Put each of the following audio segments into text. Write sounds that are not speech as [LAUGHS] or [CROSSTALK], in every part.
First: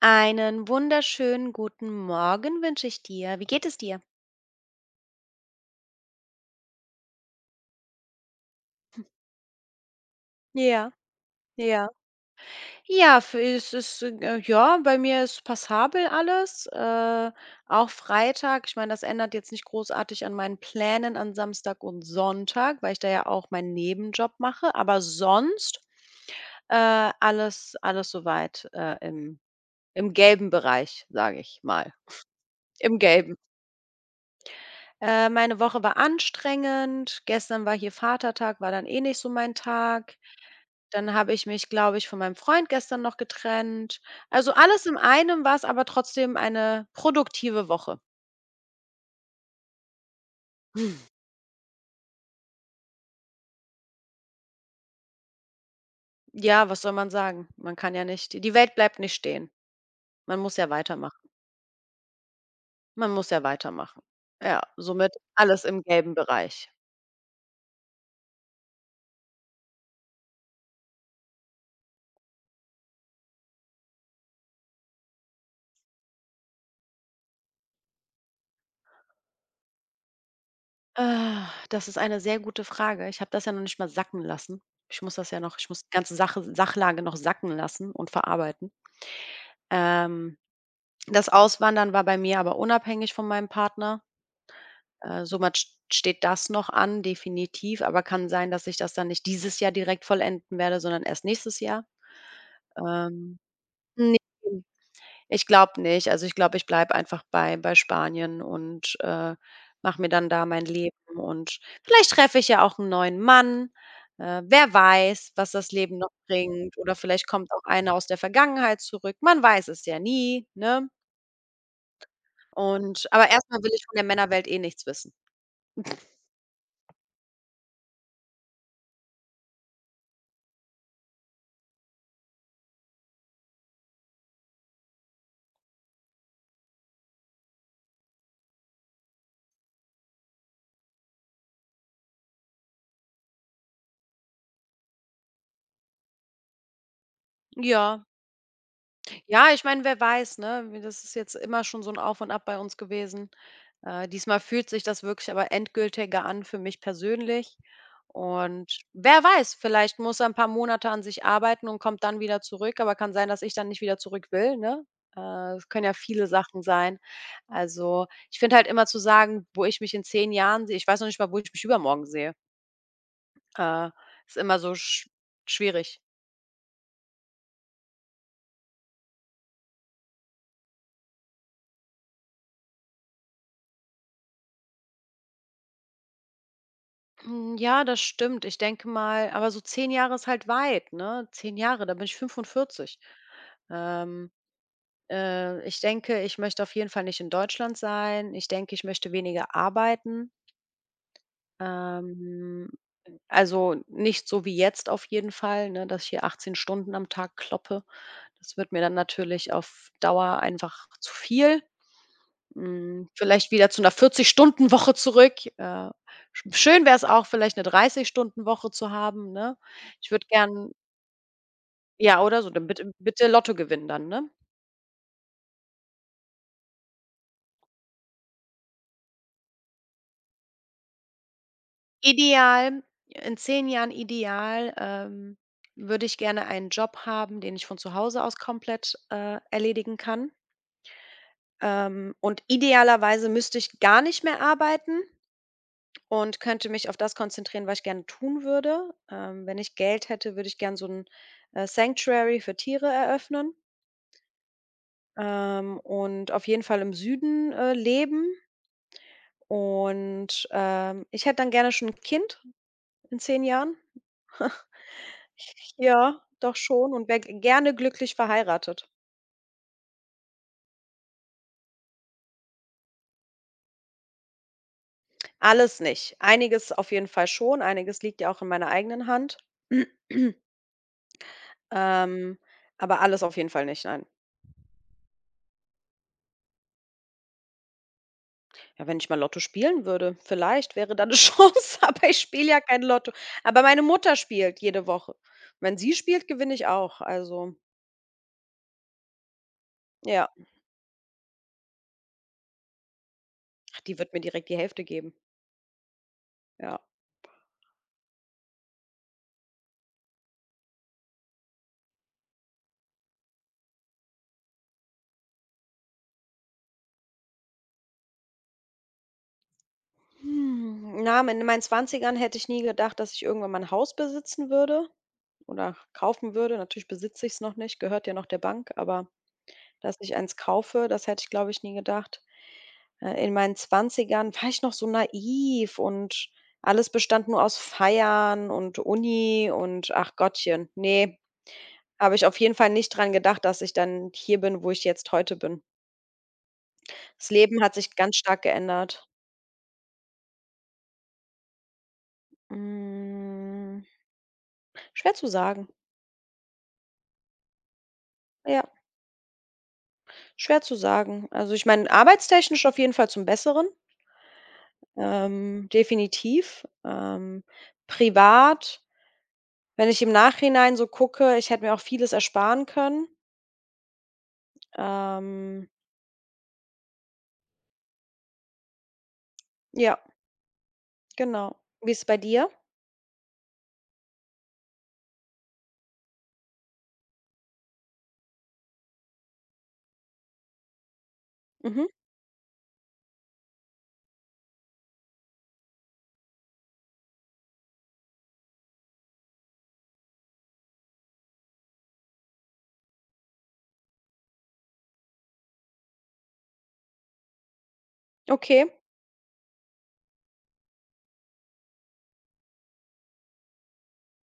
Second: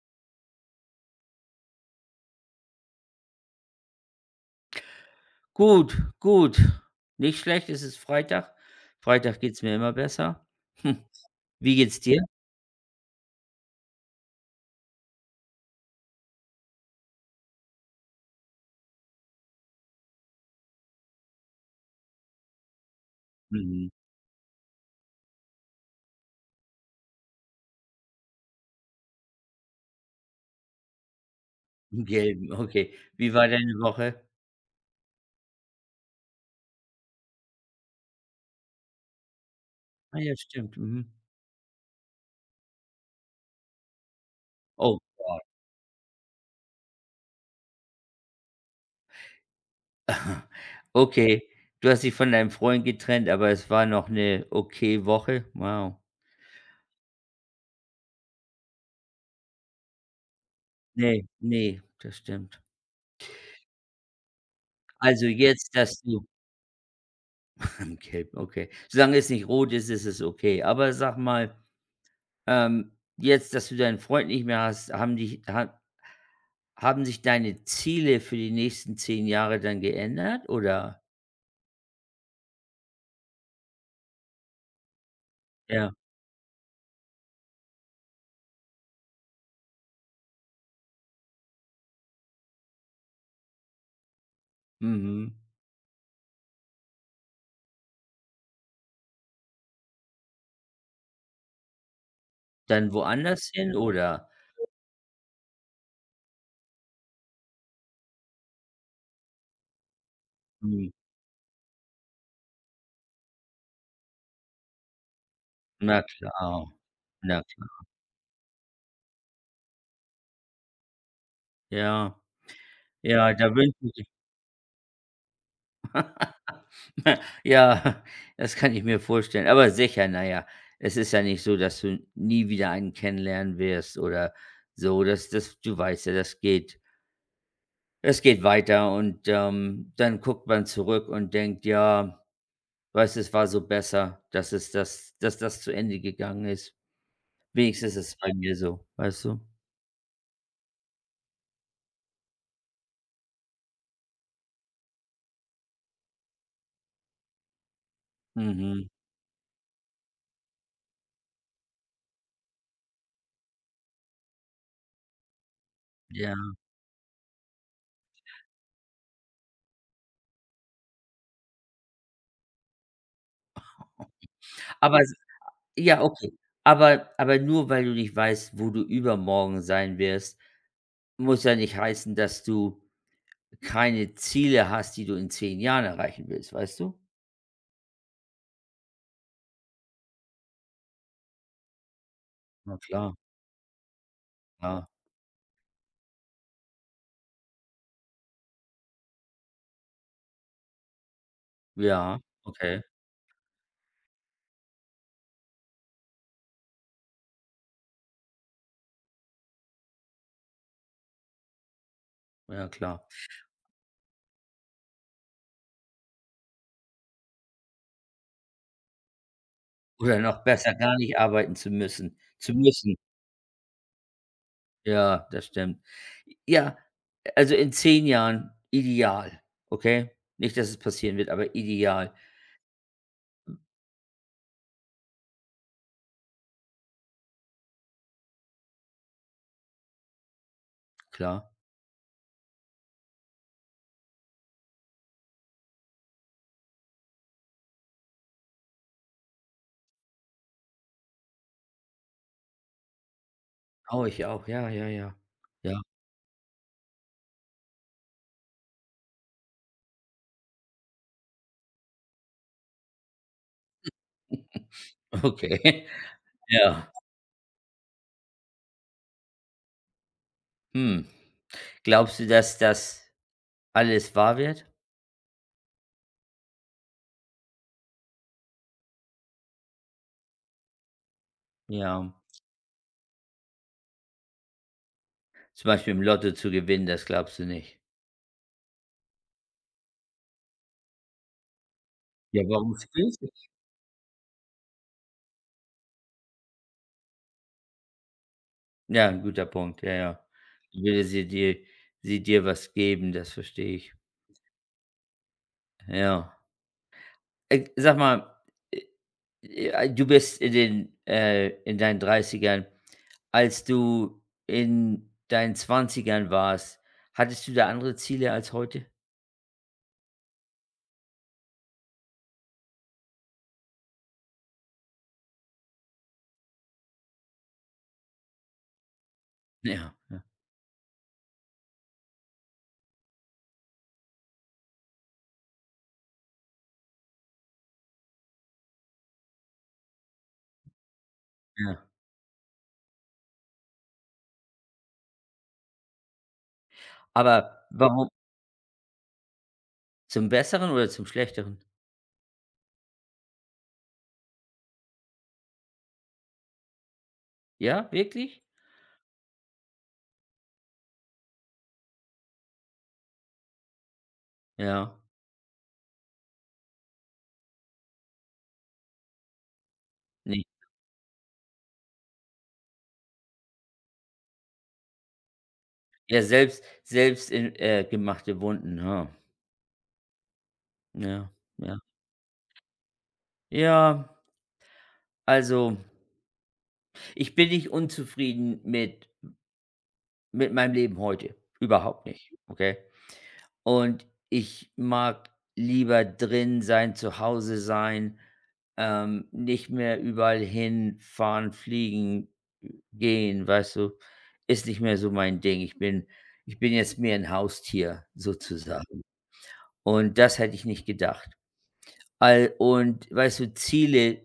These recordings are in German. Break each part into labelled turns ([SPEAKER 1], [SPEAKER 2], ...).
[SPEAKER 1] Einen wunderschönen guten Morgen wünsche ich dir. Wie geht es dir?
[SPEAKER 2] Gut, gut. Nicht schlecht, es ist Freitag. Freitag geht's mir immer besser.
[SPEAKER 1] Ja,
[SPEAKER 2] Hm. Wie
[SPEAKER 1] ja.
[SPEAKER 2] geht's dir?
[SPEAKER 1] Ja, für es ist, ja, bei mir ist passabel alles, auch Freitag. Ich meine, das ändert jetzt nicht großartig an meinen Plänen an Samstag und Sonntag, weil ich da ja auch meinen Nebenjob mache, aber sonst, alles soweit äh, im im gelben Bereich, sage ich mal.
[SPEAKER 2] Im Gelben, okay.
[SPEAKER 1] Im
[SPEAKER 2] Wie
[SPEAKER 1] Gelben.
[SPEAKER 2] war deine Woche?
[SPEAKER 1] Meine Woche war anstrengend. Gestern war hier Vatertag, war dann eh nicht so mein Tag.
[SPEAKER 2] Ah ja, stimmt. Mhm.
[SPEAKER 1] Dann habe ich mich, glaube ich, von meinem Freund gestern noch getrennt. Also, alles in
[SPEAKER 2] Oh Gott.
[SPEAKER 1] einem war es, aber trotzdem eine produktive Woche.
[SPEAKER 2] [LAUGHS] Okay, du hast dich von deinem Freund getrennt, aber es war noch eine okay Woche? Wow.
[SPEAKER 1] Ja, was soll man sagen? Man kann ja nicht die Welt bleibt nicht stehen. Man muss ja
[SPEAKER 2] Ne,
[SPEAKER 1] weitermachen.
[SPEAKER 2] ne, das stimmt.
[SPEAKER 1] Man muss ja weitermachen. Ja, somit
[SPEAKER 2] Also
[SPEAKER 1] alles
[SPEAKER 2] jetzt,
[SPEAKER 1] im
[SPEAKER 2] dass
[SPEAKER 1] gelben
[SPEAKER 2] du
[SPEAKER 1] Bereich.
[SPEAKER 2] [LAUGHS] im Gelben, okay. Solange es nicht rot ist, ist es okay. Aber sag mal, jetzt, dass du deinen Freund nicht mehr hast, haben dich ha haben sich deine Ziele für die nächsten 10 Jahre dann geändert, oder?
[SPEAKER 1] Ah, das ist eine sehr gute Frage. Ich habe das ja noch nicht mal sacken lassen. Ich muss das ja noch ich muss die
[SPEAKER 2] Ja,
[SPEAKER 1] ganze Sache Sachlage noch sacken lassen und verarbeiten. Ähm, das Auswandern war bei mir aber unabhängig von meinem Partner. Äh,
[SPEAKER 2] mhm.
[SPEAKER 1] somit st steht das noch an, definitiv, aber kann sein, dass ich das dann nicht dieses Jahr direkt vollenden werde, sondern erst nächstes Jahr.
[SPEAKER 2] Dann
[SPEAKER 1] Ähm,
[SPEAKER 2] woanders hin,
[SPEAKER 1] ne,
[SPEAKER 2] oder?
[SPEAKER 1] ich glaube nicht. Also, ich glaube, ich bleibe einfach bei Spanien und, mache mir dann da mein
[SPEAKER 2] Hm,
[SPEAKER 1] Leben und vielleicht treffe ich ja auch einen neuen Mann. Wer weiß, was das Leben
[SPEAKER 2] na
[SPEAKER 1] noch
[SPEAKER 2] klar,
[SPEAKER 1] bringt oder vielleicht
[SPEAKER 2] na
[SPEAKER 1] kommt auch
[SPEAKER 2] klar.
[SPEAKER 1] einer aus der Vergangenheit zurück. Man weiß es ja nie, ne?
[SPEAKER 2] Ja,
[SPEAKER 1] Und aber
[SPEAKER 2] ja, da
[SPEAKER 1] erstmal will
[SPEAKER 2] wünsche
[SPEAKER 1] ich von der
[SPEAKER 2] ich
[SPEAKER 1] Männerwelt eh nichts wissen.
[SPEAKER 2] [LAUGHS] ja, das kann ich mir vorstellen. Aber sicher, na ja, es ist ja nicht so, dass du nie wieder einen kennenlernen wirst oder so. Das du weißt ja, das geht. Es geht weiter und, dann guckt man zurück und denkt: „Ja, weißt du, es war so besser, dass das zu Ende gegangen ist." Wenigstens
[SPEAKER 1] Ja.
[SPEAKER 2] ist es bei mir so, weißt du?
[SPEAKER 1] Ja, ich meine, wer weiß, ne? Wie das ist jetzt immer schon so ein Auf und Ab bei uns gewesen. Diesmal fühlt sich das wirklich aber endgültiger an für mich persönlich. Und
[SPEAKER 2] Mhm,
[SPEAKER 1] wer weiß, vielleicht muss er ein paar Monate an sich arbeiten und kommt dann wieder zurück, aber kann sein, dass ich dann nicht wieder zurück will, ne? Es können ja viele
[SPEAKER 2] ja.
[SPEAKER 1] Sachen sein. Also, ich finde halt immer zu sagen, wo ich mich in 10 Jahren sehe ich weiß noch nicht mal, wo ich mich übermorgen sehe. Äh, ist immer so
[SPEAKER 2] Aber s
[SPEAKER 1] schwierig.
[SPEAKER 2] Ja, okay. Aber nur weil du nicht weißt, wo du übermorgen sein wirst, muss ja nicht heißen, dass du keine Ziele hast, die du in 10 Jahren erreichen willst, weißt du?
[SPEAKER 1] Ja, das stimmt. Ich denke mal aber so 10 Jahre ist halt weit, ne? 10 Jahre, da bin ich
[SPEAKER 2] Na
[SPEAKER 1] 45.
[SPEAKER 2] klar,
[SPEAKER 1] Ähm,
[SPEAKER 2] ja.
[SPEAKER 1] ich denke, ich möchte auf jeden Fall nicht in Deutschland sein. Ich denke, ich möchte weniger arbeiten.
[SPEAKER 2] Ja,
[SPEAKER 1] Ähm,
[SPEAKER 2] okay.
[SPEAKER 1] also nicht so wie jetzt auf jeden Fall, ne, dass ich hier 18 Stunden am Tag kloppe. Das wird mir dann natürlich auf Dauer einfach zu viel.
[SPEAKER 2] Ja, klar.
[SPEAKER 1] Vielleicht wieder zu 'ner 40-Stunden-Woche zurück. Schön wär's auch, vielleicht 'ne 30-Stunden-Woche zu haben, ne? Ich
[SPEAKER 2] Oder
[SPEAKER 1] würde
[SPEAKER 2] noch
[SPEAKER 1] gern
[SPEAKER 2] besser, gar nicht arbeiten zu müssen
[SPEAKER 1] ja, oder so,
[SPEAKER 2] zu
[SPEAKER 1] dann bitte
[SPEAKER 2] müssen.
[SPEAKER 1] bitte Lotto gewinnen dann, ne?
[SPEAKER 2] Ja, das stimmt. Ja, also in 10 Jahren ideal, okay? Nicht, dass es passieren wird, aber ideal,
[SPEAKER 1] Ideal in 10 Jahren ideal, würde ich gerne einen Job haben, den ich von zu Hause aus komplett, erledigen kann.
[SPEAKER 2] klar.
[SPEAKER 1] Und idealerweise müsste ich gar nicht mehr arbeiten. Und könnte mich auf das konzentrieren, was ich gerne tun würde. Wenn ich Geld hätte, würde ich gern so ein Sanctuary für Tiere eröffnen,
[SPEAKER 2] Oh, ich auch, ja, ja, ja. Ja,
[SPEAKER 1] und auf jeden Fall im Süden, leben. Und, ich hätte dann gerne schon 'n Kind in 10 Jahren. [LAUGHS]
[SPEAKER 2] [LAUGHS] okay. [LAUGHS]
[SPEAKER 1] Ja, doch
[SPEAKER 2] Ja.
[SPEAKER 1] schon und wäre gerne glücklich verheiratet.
[SPEAKER 2] Hm. Glaubst du, dass das alles wahr wird?
[SPEAKER 1] Alles nicht. Einiges auf jeden Fall schon. Einiges liegt ja auch in meiner eigenen Hand. [CLEARS THROAT]
[SPEAKER 2] Ja.
[SPEAKER 1] Ähm, aber alles auf jeden Fall nicht, nein.
[SPEAKER 2] Zum Beispiel im Lotto zu gewinnen, das glaubst du nicht.
[SPEAKER 1] Ja, wenn ich mal Lotto spielen würde, vielleicht wäre da eine [LAUGHS] Chance, aber ich
[SPEAKER 2] Ja,
[SPEAKER 1] spiele ja
[SPEAKER 2] warum
[SPEAKER 1] kein Lotto.
[SPEAKER 2] spielst du?
[SPEAKER 1] Aber meine Mutter spielt jede Woche. Wenn sie spielt, gewinne ich auch. Also,
[SPEAKER 2] Ja, ein guter Punkt, ja, ja.
[SPEAKER 1] ja,
[SPEAKER 2] Würde sie dir was geben, das verstehe
[SPEAKER 1] ach,
[SPEAKER 2] ich.
[SPEAKER 1] die wird mir direkt die Hälfte geben.
[SPEAKER 2] Ja.
[SPEAKER 1] Ja.
[SPEAKER 2] Sag mal, äh ja, du bist in deinen Dreißigern. Als du in deinen Zwanzigern warst, hattest du da andere Ziele als heute?
[SPEAKER 1] Na, in meinen Zwanzigern hätte ich nie gedacht, dass ich irgendwann mal ein Haus besitzen würde oder kaufen würde. Natürlich besitze ich es noch nicht, gehört ja noch der Bank, aber
[SPEAKER 2] Ja,
[SPEAKER 1] dass ich
[SPEAKER 2] ja,
[SPEAKER 1] eins kaufe, das hätte ich, glaube ich, nie gedacht. In meinen Zwanzigern war ich noch so naiv und alles bestand nur aus Feiern und Uni und ach Gottchen, nee,
[SPEAKER 2] ja.
[SPEAKER 1] habe ich auf jeden Fall nicht dran gedacht, dass ich dann hier bin, wo ich jetzt heute bin. Das Leben
[SPEAKER 2] Aber
[SPEAKER 1] hat sich
[SPEAKER 2] warum?
[SPEAKER 1] ganz stark geändert.
[SPEAKER 2] Zum Besseren oder zum Schlechteren?
[SPEAKER 1] Hm, schwer zu sagen.
[SPEAKER 2] Ja, wirklich?
[SPEAKER 1] Ja, schwer zu sagen. Also, ich meine, arbeitstechnisch auf jeden Fall zum Besseren,
[SPEAKER 2] Ja,
[SPEAKER 1] definitiv. Privat, wenn ich im
[SPEAKER 2] ne.
[SPEAKER 1] Nachhinein so gucke, ich hätte mir auch vieles ersparen können. Ähm,
[SPEAKER 2] Ja, selbst in gemachte Wunden, ja.
[SPEAKER 1] ja,
[SPEAKER 2] Ja,
[SPEAKER 1] genau.
[SPEAKER 2] ja.
[SPEAKER 1] Wie ist es bei dir?
[SPEAKER 2] Ja, also, ich bin nicht unzufrieden mit meinem Leben heute,
[SPEAKER 1] Mhm.
[SPEAKER 2] überhaupt nicht, okay? Und ich mag lieber drin sein, zu Hause sein, nicht mehr überall hinfahren, fliegen, gehen, weißt du? Ist nicht mehr so mein Ding. Ich bin jetzt mehr ein Haustier
[SPEAKER 1] Okay.
[SPEAKER 2] sozusagen. Und das hätte ich nicht gedacht. All Und weißt du, Ziele,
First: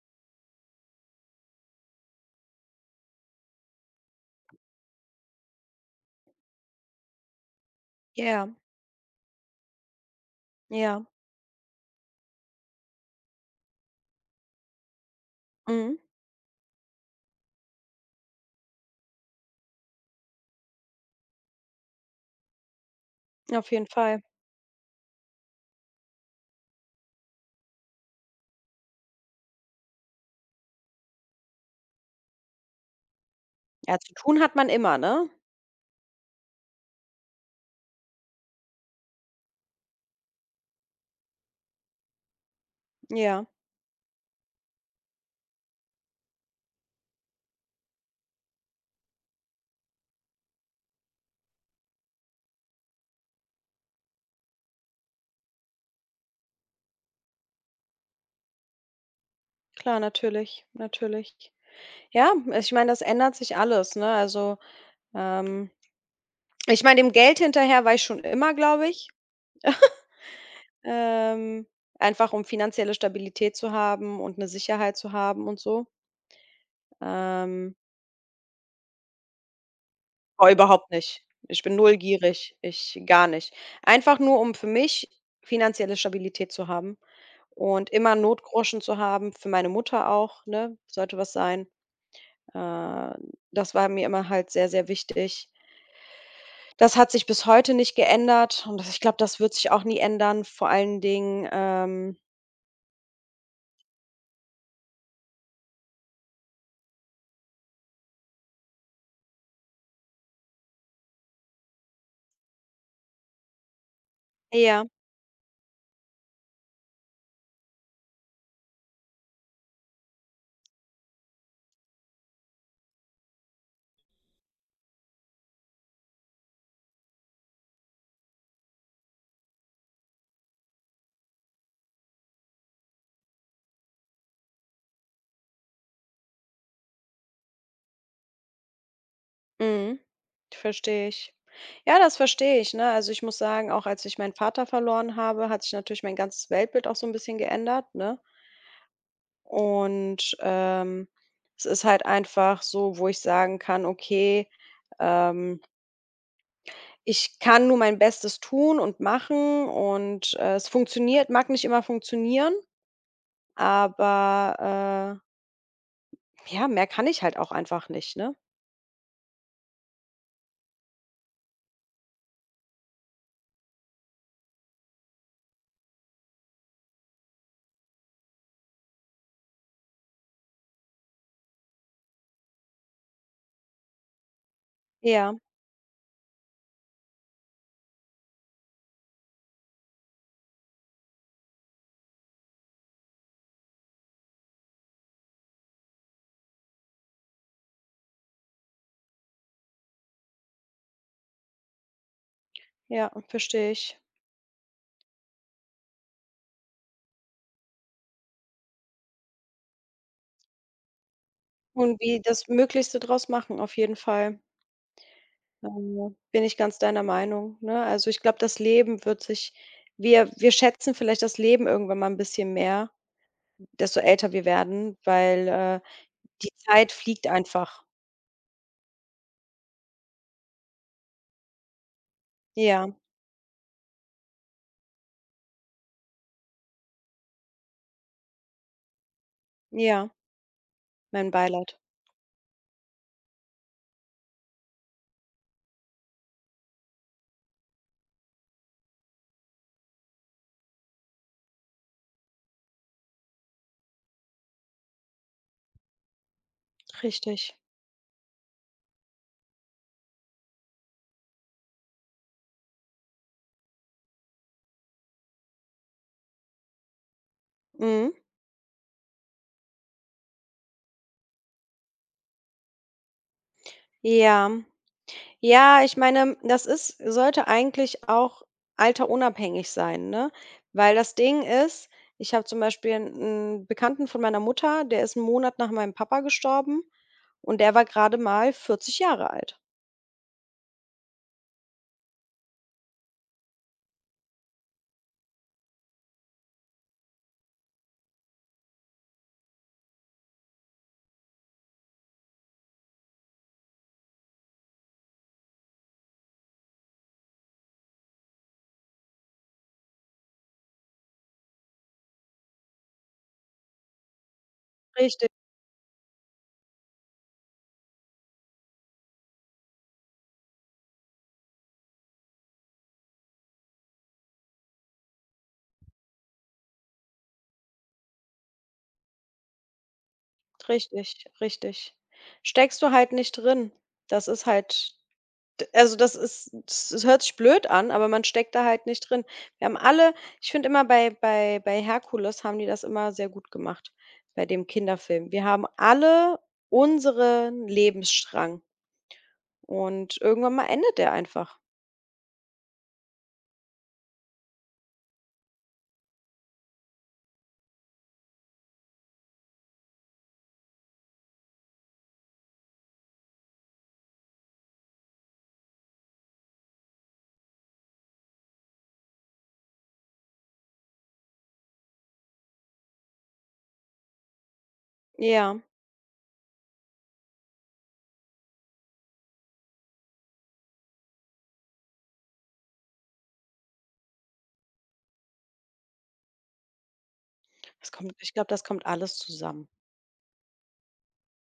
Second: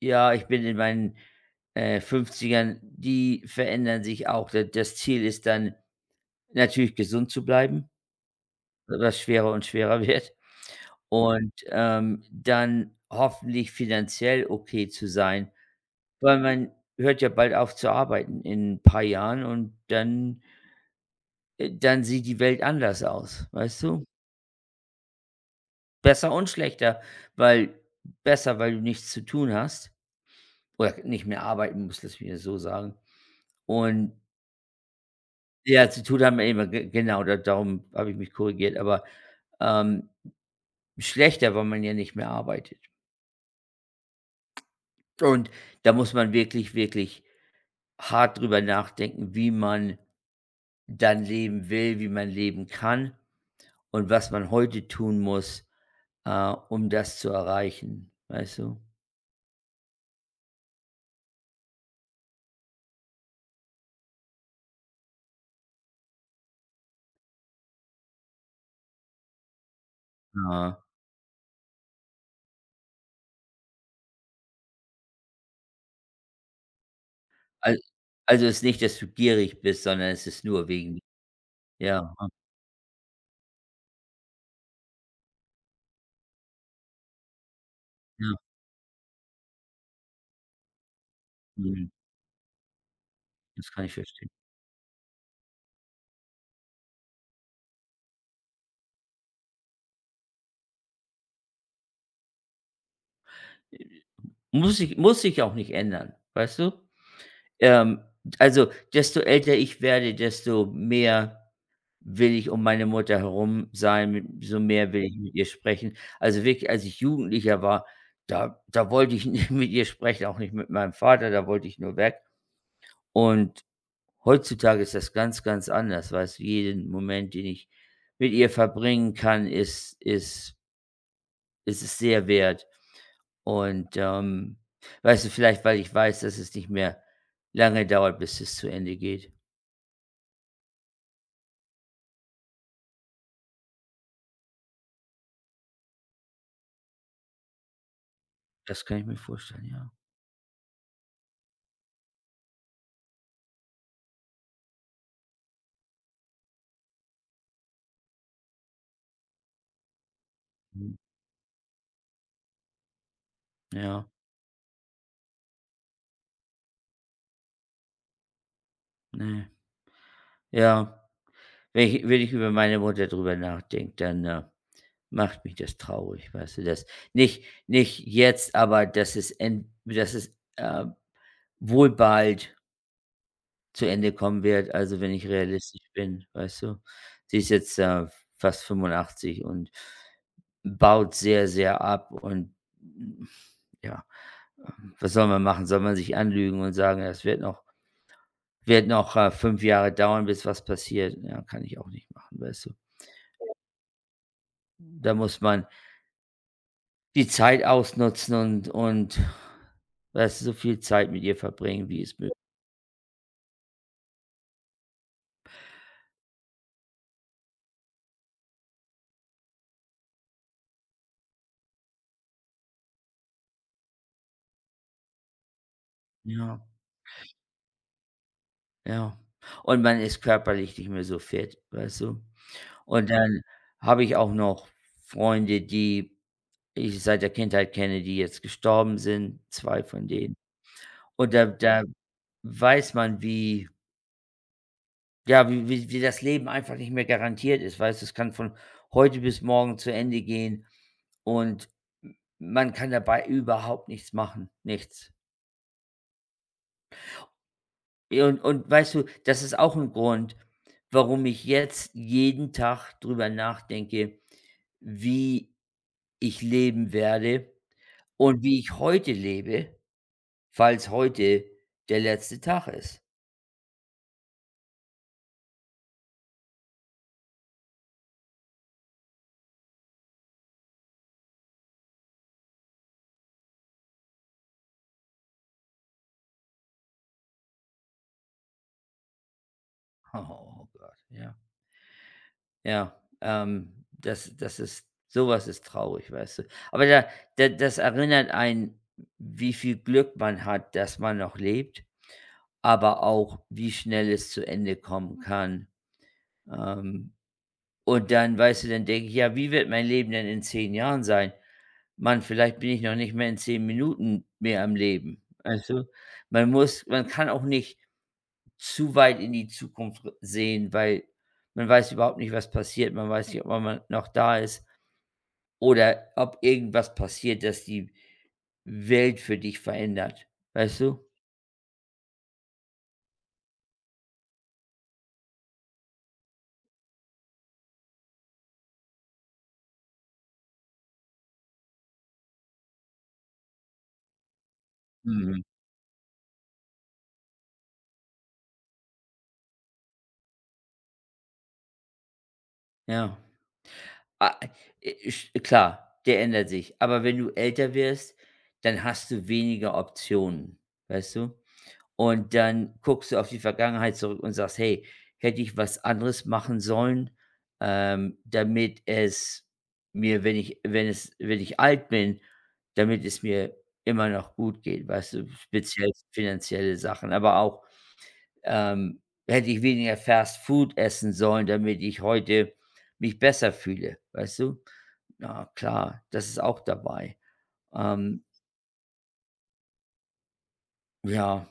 [SPEAKER 2] ja, ich bin in meinen, 50ern, die verändern sich auch. Da das Ziel ist dann natürlich gesund zu bleiben,
[SPEAKER 1] Ja,
[SPEAKER 2] was schwerer und schwerer wird.
[SPEAKER 1] ja.
[SPEAKER 2] Und, dann hoffentlich finanziell okay zu sein,
[SPEAKER 1] Mhm.
[SPEAKER 2] weil man hört ja bald auf zu arbeiten in ein paar Jahren und dann sieht die Welt anders aus,
[SPEAKER 1] Auf
[SPEAKER 2] weißt
[SPEAKER 1] jeden
[SPEAKER 2] du?
[SPEAKER 1] Fall.
[SPEAKER 2] Besser und schlechter, weil besser, weil du nichts zu tun hast oder nicht mehr arbeiten musst, lass mich das so sagen.
[SPEAKER 1] Ja,
[SPEAKER 2] Und
[SPEAKER 1] zu tun hat man immer, ne?
[SPEAKER 2] ja, zu tun haben wir immer, ge genau, da darum habe ich mich korrigiert, aber, ähm, schlechter, weil man ja nicht mehr arbeitet.
[SPEAKER 1] Ja,
[SPEAKER 2] Und da muss man wirklich, wirklich hart drüber nachdenken, wie man dann leben will, wie man leben kann und was man heute tun muss, äh, um das zu erreichen, weißt du?
[SPEAKER 1] klar, natürlich, natürlich. Ja, ich meine, das ändert sich alles, ne? Also, ähm, ich meine, dem Geld hinterher war ich schon immer, glaube ich.
[SPEAKER 2] Ja.
[SPEAKER 1] Ähm, einfach um finanzielle Stabilität zu haben und eine Sicherheit zu haben und so. Ähm
[SPEAKER 2] Al also, es ist nicht, dass du gierig bist, sondern es ist
[SPEAKER 1] Boah,
[SPEAKER 2] nur
[SPEAKER 1] überhaupt
[SPEAKER 2] wegen.
[SPEAKER 1] nicht. Ich bin null
[SPEAKER 2] Ja,
[SPEAKER 1] gierig. Ich gar nicht. Einfach nur, um für mich finanzielle Stabilität zu haben und immer 'n
[SPEAKER 2] ja,
[SPEAKER 1] Notgroschen zu haben, für meine Mutter auch, ne, sollte was sein.
[SPEAKER 2] mhm,
[SPEAKER 1] Äh,
[SPEAKER 2] das
[SPEAKER 1] das
[SPEAKER 2] kann
[SPEAKER 1] war
[SPEAKER 2] ich
[SPEAKER 1] mir immer
[SPEAKER 2] verstehen.
[SPEAKER 1] halt sehr, sehr wichtig. Das hat sich bis heute nicht geändert und das ich glaube, das wird sich auch nie ändern. Vor allen Dingen,
[SPEAKER 2] Muss sich auch nicht ändern, weißt du? Ähm, also, desto älter ich werde, desto mehr will ich um meine Mutter herum sein, mit so
[SPEAKER 1] ja,
[SPEAKER 2] mehr will ich mit ihr sprechen. Also, wirklich, als ich Jugendlicher war, da wollte ich [LAUGHS] nicht mit ihr sprechen, auch nicht mit meinem Vater, da wollte ich nur weg. Und heutzutage ist das ganz, ganz anders, weißt du? Jeden Moment, den ich mit ihr verbringen kann, ist ist es sehr wert. Und, weißt du, vielleicht, weil ich weiß, dass es nicht mehr lange dauert, bis es zu Ende geht.
[SPEAKER 1] mhm, verstehe ich. Ja, das verstehe ich, ne? Also, ich muss sagen, auch als ich meinen Vater verloren habe, hat sich natürlich mein ganzes Weltbild auch so ein bisschen geändert, ne?
[SPEAKER 2] Das kann ich mir vorstellen, ja.
[SPEAKER 1] Und, es ist halt einfach so, wo ich sagen kann: „Okay, ähm, ich kann nur mein Bestes tun und machen und, es
[SPEAKER 2] Mhm.
[SPEAKER 1] funktioniert mag nicht immer funktionieren,
[SPEAKER 2] Ja,
[SPEAKER 1] aber, ja, mehr kann ich halt auch einfach nicht", ne?
[SPEAKER 2] ne. Ja, wenn ich über meine Mutter drüber nachdenke, dann, macht mich das traurig, weißt du, das? Nicht nicht jetzt, aber dass es, wohl bald zu Ende kommen wird, also wenn ich
[SPEAKER 1] Ja,
[SPEAKER 2] realistisch bin, weißt du? Sie ist jetzt, fast 85 und baut sehr, sehr ab und mm, ja, was soll man machen? Soll man sich anlügen und sagen: „Ja, es wird noch 5 Jahre dauern, bis was passiert." Ja, kann ich auch nicht machen, weißt du?
[SPEAKER 1] ja, verstehe ich.
[SPEAKER 2] Da muss man die Zeit ausnutzen und, weißt du, so viel Zeit mit ihr verbringen,
[SPEAKER 1] Und
[SPEAKER 2] wie es
[SPEAKER 1] wie
[SPEAKER 2] möglich.
[SPEAKER 1] das Möglichste draus machen, auf jeden Fall. Bin ich ganz deiner Meinung, ne? Also, ich glaube, das Leben wird sich wir schätzen vielleicht das Leben irgendwann mal ein bisschen mehr. Desto älter wir werden, weil, die
[SPEAKER 2] Ja,
[SPEAKER 1] Zeit fliegt einfach.
[SPEAKER 2] ja. Und man ist körperlich nicht mehr so fit, weißt du?
[SPEAKER 1] Ja,
[SPEAKER 2] Und dann habe ich auch noch Freunde, die ich seit der Kindheit kenne, die jetzt gestorben sind, zwei von
[SPEAKER 1] ja,
[SPEAKER 2] denen.
[SPEAKER 1] mein
[SPEAKER 2] Und da
[SPEAKER 1] Beileid.
[SPEAKER 2] da weiß man, wie ja, wie wie wie das Leben einfach nicht mehr garantiert ist, weißt du? Es kann von heute bis morgen zu Ende gehen und man kann dabei überhaupt nichts machen, nichts.
[SPEAKER 1] Richtig.
[SPEAKER 2] Ja, und weißt du, das ist auch ein Grund, warum ich jetzt jeden Tag drüber nachdenke, wie ich leben werde.
[SPEAKER 1] Mhm.
[SPEAKER 2] Und wie ich heute lebe, falls heute der letzte Tag ist. [LAUGHS]
[SPEAKER 1] Ja. Ja, ich meine, das ist sollte eigentlich auch alterunabhängig sein, ne? Weil das Ding ist, ich habe zum Beispiel einen Bekannten von meiner Mutter, der ist 'n Monat nach meinem Papa gestorben und der war gerade mal 40 Jahre alt.
[SPEAKER 2] Oh Gott, ja. Ja, das das ist sowas ist traurig, weißt du? Aber da da das erinnert einen, wie viel Glück man hat, dass man noch lebt, aber auch, wie schnell es zu Ende kommen kann. Ähm, und dann, weißt du, dann denke ich: „Ja, wie wird mein Leben denn in 10 Jahren sein? Mann, vielleicht bin ich noch nicht mehr in 10 Minuten mehr am Leben."
[SPEAKER 1] Richtig,
[SPEAKER 2] Also, man kann auch nicht zu weit in die Zukunft r sehen, weil man weiß überhaupt nicht, was passiert. Man weiß nicht, ob man noch da ist oder ob irgendwas passiert, das die Welt für dich verändert. Weißt du?
[SPEAKER 1] richtig, richtig. Steckst du halt nicht drin. Das ist halt D also, das ist das hört sich blöd an, aber man steckt da halt nicht drin. Wir haben alle ich finde immer bei Herkules haben die das immer sehr gut gemacht, bei dem Kinderfilm.
[SPEAKER 2] Mhm.
[SPEAKER 1] Wir haben alle unseren Lebensstrang und irgendwann mal endet der einfach.
[SPEAKER 2] Ja. Ah, sch klar, der ändert sich. Aber wenn du älter wirst, dann hast du weniger Optionen. Weißt du? Und dann guckst du auf die Vergangenheit zurück und sagst: „Hey, hätte ich was anderes machen sollen, damit es mir, wenn ich alt bin, damit es mir immer noch gut geht", weißt du?
[SPEAKER 1] Ja,
[SPEAKER 2] Speziell finanzielle Sachen, aber auch, ähm: „Hätte ich weniger Fast Food essen sollen, damit ich heute mich besser fühle", weißt du? Na klar, das ist auch dabei.
[SPEAKER 1] das kommt
[SPEAKER 2] Ähm
[SPEAKER 1] ich glaube, das kommt alles zusammen.
[SPEAKER 2] Ja,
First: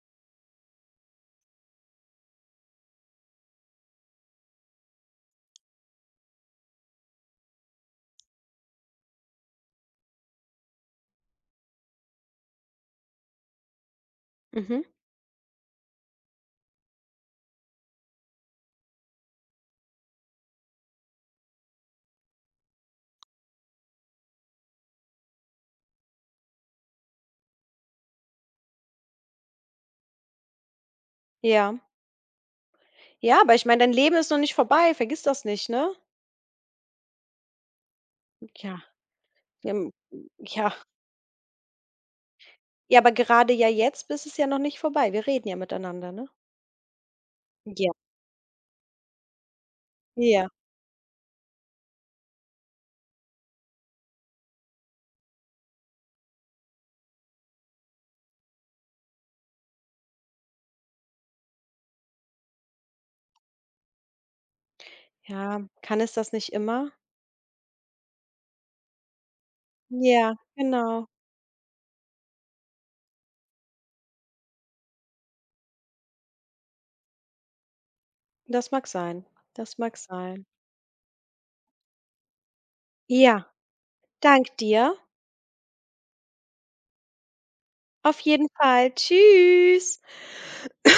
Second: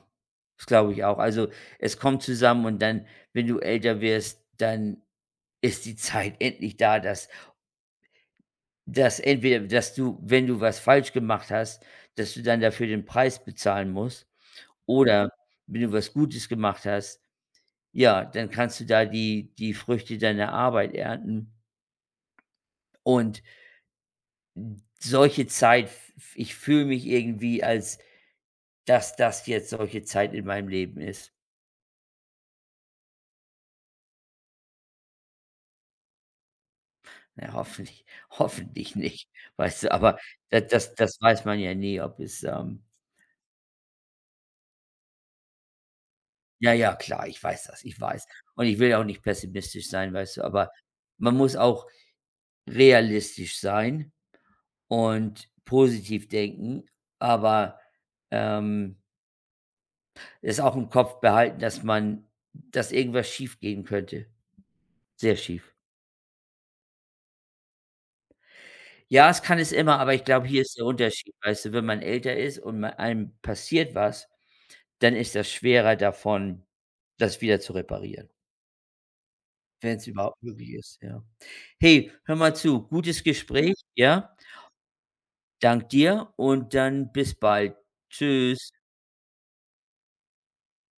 [SPEAKER 2] das glaube ich auch. Also, es kommt zusammen und dann, wenn du älter wirst, dann ist die Zeit endlich da, dass entweder dass du, wenn du was falsch gemacht hast, dass du dann dafür den Preis bezahlen musst
[SPEAKER 1] Mhm.
[SPEAKER 2] oder wenn du was Gutes gemacht hast, ja, dann kannst du da die Früchte deiner Arbeit ernten. Und solche Zeit ich fühle mich irgendwie, als dass das jetzt solche Zeit in meinem Leben ist.
[SPEAKER 1] Ja. Ja, aber ich meine, dein Leben ist noch nicht vorbei, vergiss das nicht, ne?
[SPEAKER 2] Ja, hoffentlich [LAUGHS]
[SPEAKER 1] Ja,
[SPEAKER 2] hoffentlich nicht,
[SPEAKER 1] ja,
[SPEAKER 2] weißt
[SPEAKER 1] m
[SPEAKER 2] du? Aber da
[SPEAKER 1] ja.
[SPEAKER 2] das das weiß man ja nie, ob es,
[SPEAKER 1] Ja, aber gerade ja jetzt ist es ja noch nicht vorbei. Wir reden ja miteinander, ne?
[SPEAKER 2] ja, ja, klar, ich weiß das,
[SPEAKER 1] Ja.
[SPEAKER 2] ich weiß. Und ich will ja auch nicht pessimistisch sein, weißt du,
[SPEAKER 1] Ja.
[SPEAKER 2] aber man muss auch realistisch sein und positiv denken, aber, ähm, es auch im Kopf behalten, dass irgendwas schiefgehen könnte. Sehr
[SPEAKER 1] Ja,
[SPEAKER 2] schief.
[SPEAKER 1] kann es das nicht immer?
[SPEAKER 2] Ja, es kann es immer, aber ich
[SPEAKER 1] Ja,
[SPEAKER 2] glaube, hier ist der
[SPEAKER 1] genau.
[SPEAKER 2] Unterschied, weißt du, wenn man älter ist und ma einem passiert was. Dann ist das schwerer davon, das wieder zu reparieren,
[SPEAKER 1] Das mag sein. Das mag
[SPEAKER 2] wenn es überhaupt
[SPEAKER 1] sein.
[SPEAKER 2] möglich ist, ja. Hey, hör mal zu, gutes
[SPEAKER 1] Ja,
[SPEAKER 2] Gespräch, ja?
[SPEAKER 1] dank dir.
[SPEAKER 2] Dank dir und dann bis bald.
[SPEAKER 1] Auf jeden
[SPEAKER 2] Tschüss.
[SPEAKER 1] Fall. Tschüss.